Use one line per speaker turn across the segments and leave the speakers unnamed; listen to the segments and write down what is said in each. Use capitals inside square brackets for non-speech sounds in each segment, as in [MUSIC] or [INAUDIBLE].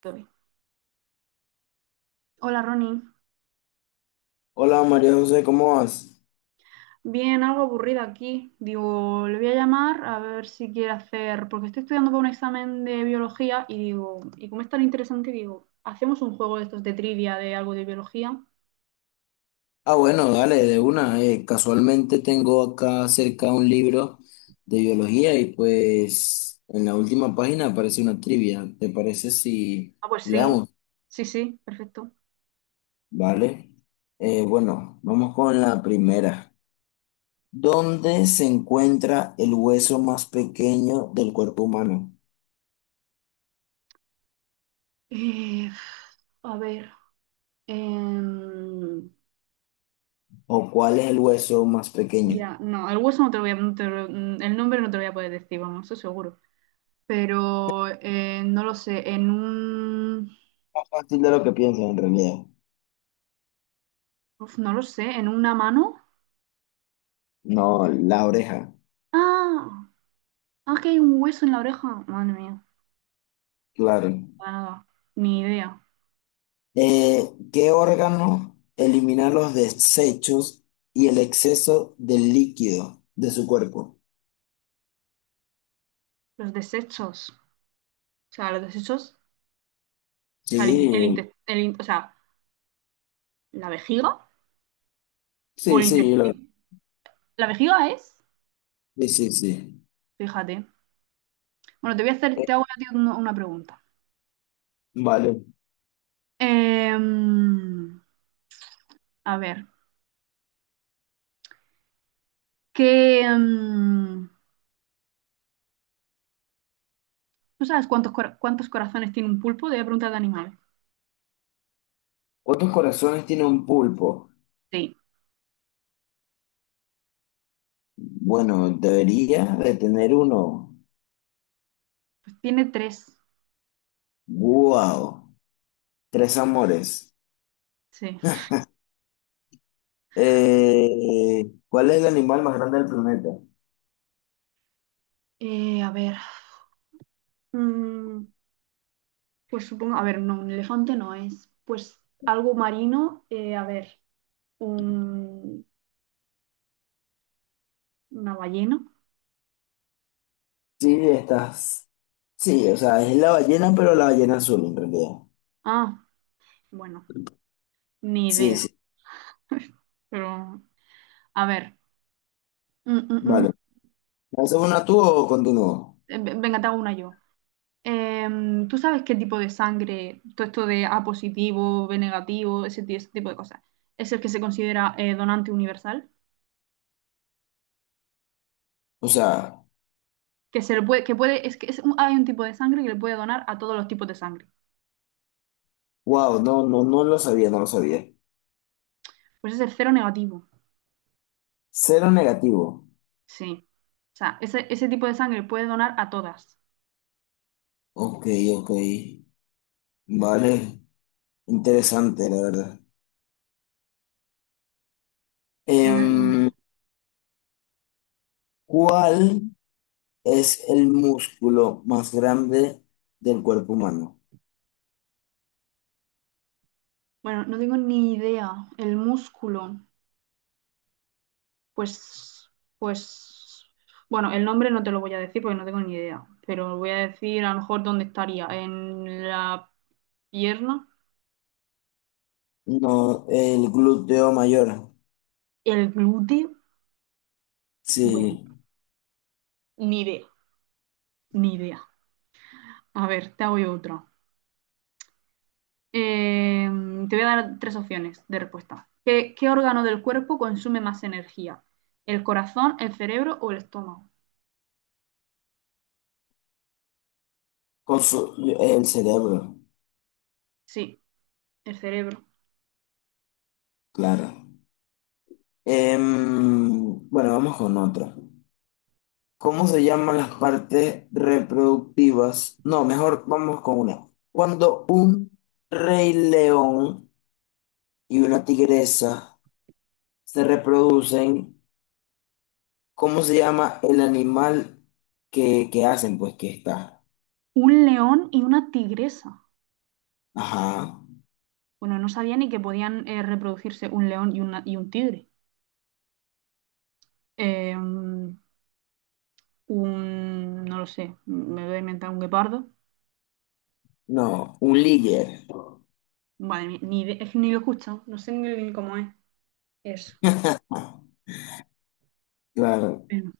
Tori. Hola Ronnie.
Hola María José, ¿cómo vas?
Bien, algo aburrida aquí. Digo, le voy a llamar a ver si quiere hacer, porque estoy estudiando para un examen de biología y digo, y como es tan interesante, digo, ¿hacemos un juego de estos de trivia de algo de biología?
Ah, bueno, dale, de una. Casualmente tengo acá cerca un libro de biología y pues en la última página aparece una trivia. ¿Te parece si
Ah, pues sí,
leamos?
sí, sí, perfecto.
Vale. Bueno, vamos con la primera. ¿Dónde se encuentra el hueso más pequeño del cuerpo humano?
Eh, a ver, em,
¿O cuál es el hueso más pequeño?
ya, no, el hueso no te lo voy a, no te lo- el nombre no te lo voy a poder decir, vamos, eso seguro. Pero no lo sé,
Más fácil de lo que piensas en realidad.
uf, no lo sé, en una mano.
No, la oreja,
Ah, Ah, que hay un hueso en la oreja. Madre mía,
claro.
para nada, ni idea.
¿Qué órgano elimina los desechos y el exceso del líquido de su cuerpo?
Los desechos. O sea, los desechos. O sea, el, in- el
Sí,
inte- el in- o sea, la vejiga o
sí,
el
sí,
intestino. La vejiga es.
sí, sí, sí.
Fíjate. Bueno,
Eh,
te hago a ti una pregunta.
vale.
Em, a ver, ¿qué, em, ¿tú sabes cuántos corazones tiene un pulpo? Te voy a preguntar de animal.
¿Cuántos corazones tiene un pulpo?
Sí,
Bueno, debería de tener uno.
pues tiene tres.
¡Wow! Tres amores.
Sí.
¿Cuál es el animal más grande del planeta?
A ver. Mm, Pues supongo, a ver, no, un elefante no es. Pues algo marino, a ver, un, una ballena.
Sí, estás. Sí, o sea, es la ballena, pero la ballena azul en realidad.
Ah, bueno, ni
Sí,
idea,
sí.
pero a ver. mm, mm,
Vale.
mm,
¿Lanzas una tú o continúo?
Venga, te hago una yo. ¿Tú sabes qué tipo de sangre, todo esto de A positivo, B negativo, ese tipo de cosas, es el que se considera donante universal?
O sea,
Que se le puede, que puede, es que es un- hay un tipo de sangre que le puede donar a todos los tipos de sangre.
wow, no, no, no lo sabía, no lo sabía.
Pues ese es cero negativo.
Cero negativo.
Sí. O sea, ese tipo de sangre puede donar a todas.
Ok, ok. Vale, interesante, la verdad.
Venga.
Em, ¿cuál es el músculo más grande del cuerpo humano?
Bueno, no tengo ni idea. El músculo, pues, pues, bueno, el nombre no te lo voy a decir porque no tengo ni idea, pero voy a decir a lo mejor dónde estaría, en la pierna,
No, el glúteo mayor.
el glúteo. Bueno,
Sí,
ni idea, ni idea. A ver, te hago yo otra. Eh, te voy a dar tres opciones de respuesta. ¿Qué órgano del cuerpo consume más energía? ¿El corazón, el cerebro o el estómago?
con su- el cerebro,
Sí, el cerebro.
claro. Em, bueno, vamos con otra. ¿Cómo se llaman las partes reproductivas? No, mejor vamos con una. Cuando un rey león y una tigresa se reproducen, ¿cómo se llama el animal que hacen? Pues que está.
Un león y una tigresa.
Ajá.
Bueno, no sabía ni que podían reproducirse un león y, una, y un tigre. Eh, un, no lo sé, me voy a inventar un guepardo.
No, un líder.
Vale, ni, ni de- es que ni lo he escuchado, no sé ni cómo es eso.
Claro.
Bueno,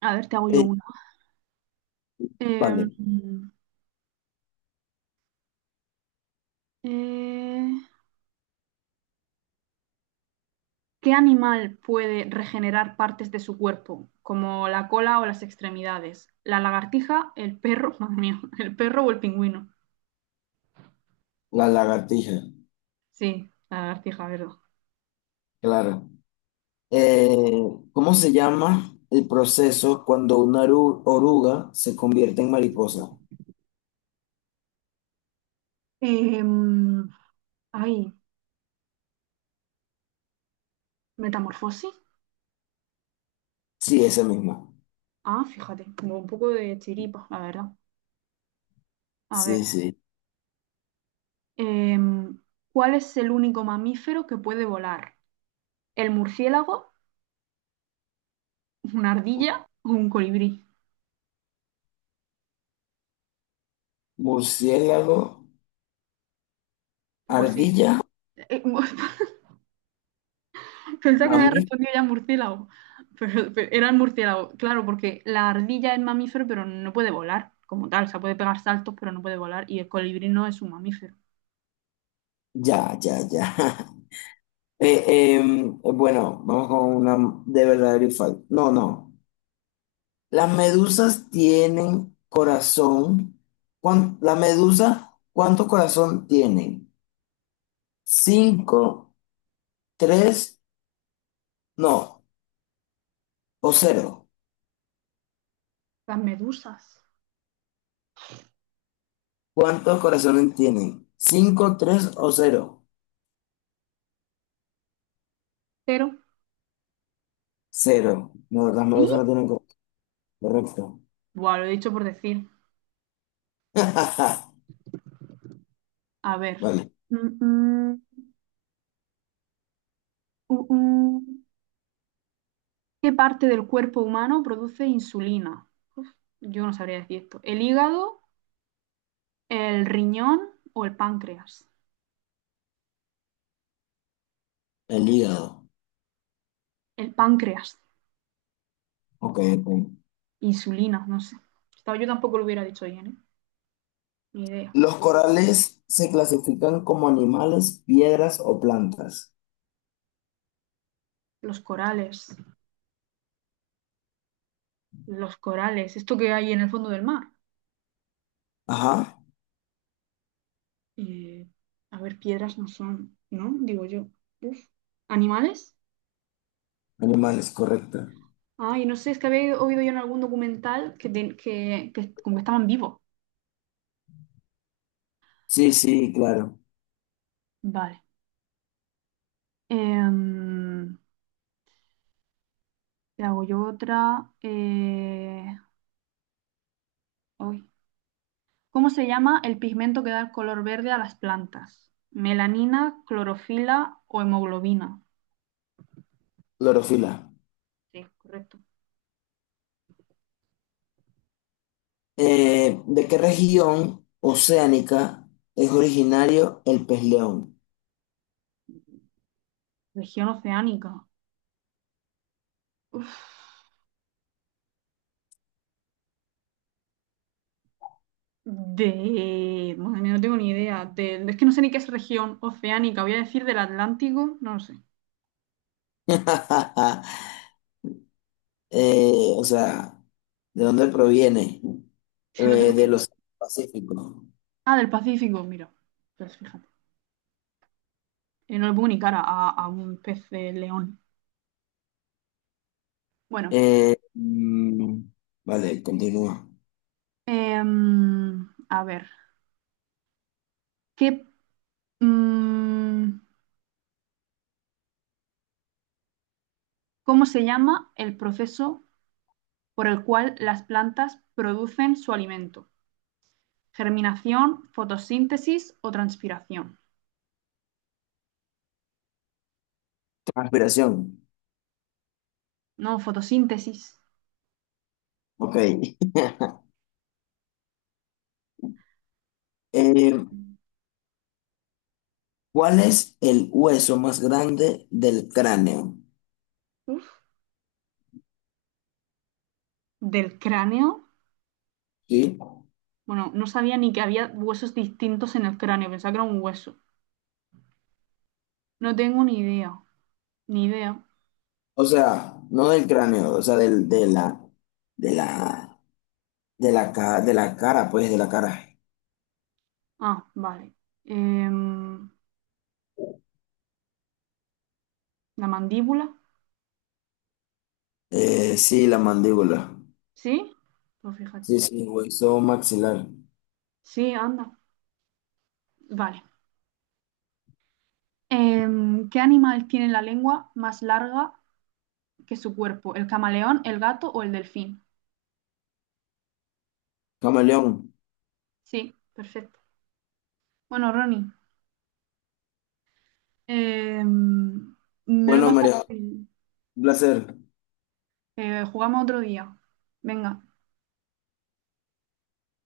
a ver, te hago yo
Eh,
una. Eh,
vale,
eh, ¿Qué animal puede regenerar partes de su cuerpo, como la cola o las extremidades? ¿La lagartija, el perro, [LAUGHS] madre mía, el perro o el pingüino?
la lagartija.
Sí, la lagartija, ¿verdad?
Claro. Eh, ¿Cómo se llama el proceso cuando una oruga se convierte en mariposa?
Em, ay, metamorfosis.
Sí, ese mismo.
Ah, fíjate, tengo un poco de chiripa, la verdad. A
Sí,
ver,
sí.
em, ¿cuál es el único mamífero que puede volar? ¿El murciélago, una ardilla o un colibrí?
Murciélago,
Pues sí.
ardilla,
Eh, mu- [LAUGHS] Pensaba que me había
mamí.
respondido ya murciélago, pero era el murciélago. Claro, porque la ardilla es mamífero, pero no puede volar como tal. O sea, puede pegar saltos, pero no puede volar. Y el colibrí no es un mamífero.
Ya, ya, ya. [LAUGHS] Bueno, vamos con una de verdadero y falso. No, no. Las medusas tienen corazón. La medusa, ¿cuánto corazón tienen? ¿Cinco, tres, no, o cero?
Las medusas.
¿Cuántos corazones tienen? ¿Cinco, tres o cero?
Pero...
Cero. No, las medusas no
¡Sí!
tienen corazón. Correcto.
Buah, lo he dicho por decir.
[LAUGHS]
A ver.
Vale,
Mm, mm, uh, uh. ¿Qué parte del cuerpo humano produce insulina? Uf, yo no sabría decir esto. ¿El hígado, el riñón o el páncreas?
el hígado.
El páncreas.
Ok, ok.
Insulina, no sé. Estaba- Yo tampoco lo hubiera dicho bien, ¿eh? Ni idea.
Los corales se clasifican como animales, piedras o plantas.
Los corales. Los corales. Esto que hay en el fondo del mar.
Ajá,
Eh, a ver, piedras no son, ¿no? Digo yo. Uf. ¿Animales?
animales, correcto.
Ay, no sé, es que había oído yo en algún documental que como que estaban vivos.
Sí, sí, claro.
Vale. Em, te hago yo otra. Ay. ¿Cómo se llama el pigmento que da el color verde a las plantas? ¿Melanina, clorofila o hemoglobina?
Clorofila.
Sí, correcto.
¿De qué región oceánica es originario el pez león?
Región oceánica. Uf, de... Madre mía, no tengo ni idea. Es que no sé ni qué es región oceánica. Voy a decir del Atlántico. No lo sé.
[LAUGHS] O sea, ¿de dónde proviene?
[LAUGHS] No tengo
Del
ni...
Océano Pacífico.
Ah, del Pacífico, mira. Pues fíjate. No le pongo ni cara a un pez de león. Bueno,
Eh, mm, vale, continúa.
a ver, ¿qué, mm, ¿cómo se llama el proceso por el cual las plantas producen su alimento? ¿Germinación, fotosíntesis o transpiración?
Transpiración.
No, fotosíntesis.
Ok. [LAUGHS] Eh, ¿cuál es el hueso más grande del cráneo?
Uf. ¿Del cráneo?
¿Sí?
Bueno, no sabía ni que había huesos distintos en el cráneo, pensaba que era un hueso. No tengo ni idea, ni idea.
O sea, no del cráneo, o sea, del, de la, de la, de la, ca- de la cara, pues, de la cara.
Ah, vale. Em, ¿La mandíbula?
Sí, la mandíbula.
¿Sí? Pues fíjate.
Sí, sí, hueso maxilar.
Sí, anda. Vale. ¿Qué animal tiene la lengua más larga que su cuerpo? ¿El camaleón, el gato o el delfín?
Camaleón.
Sí, perfecto. Bueno, Ronnie, em, me lo he
Bueno,
pasado
María,
bien.
un placer.
Jugamos otro día. Venga.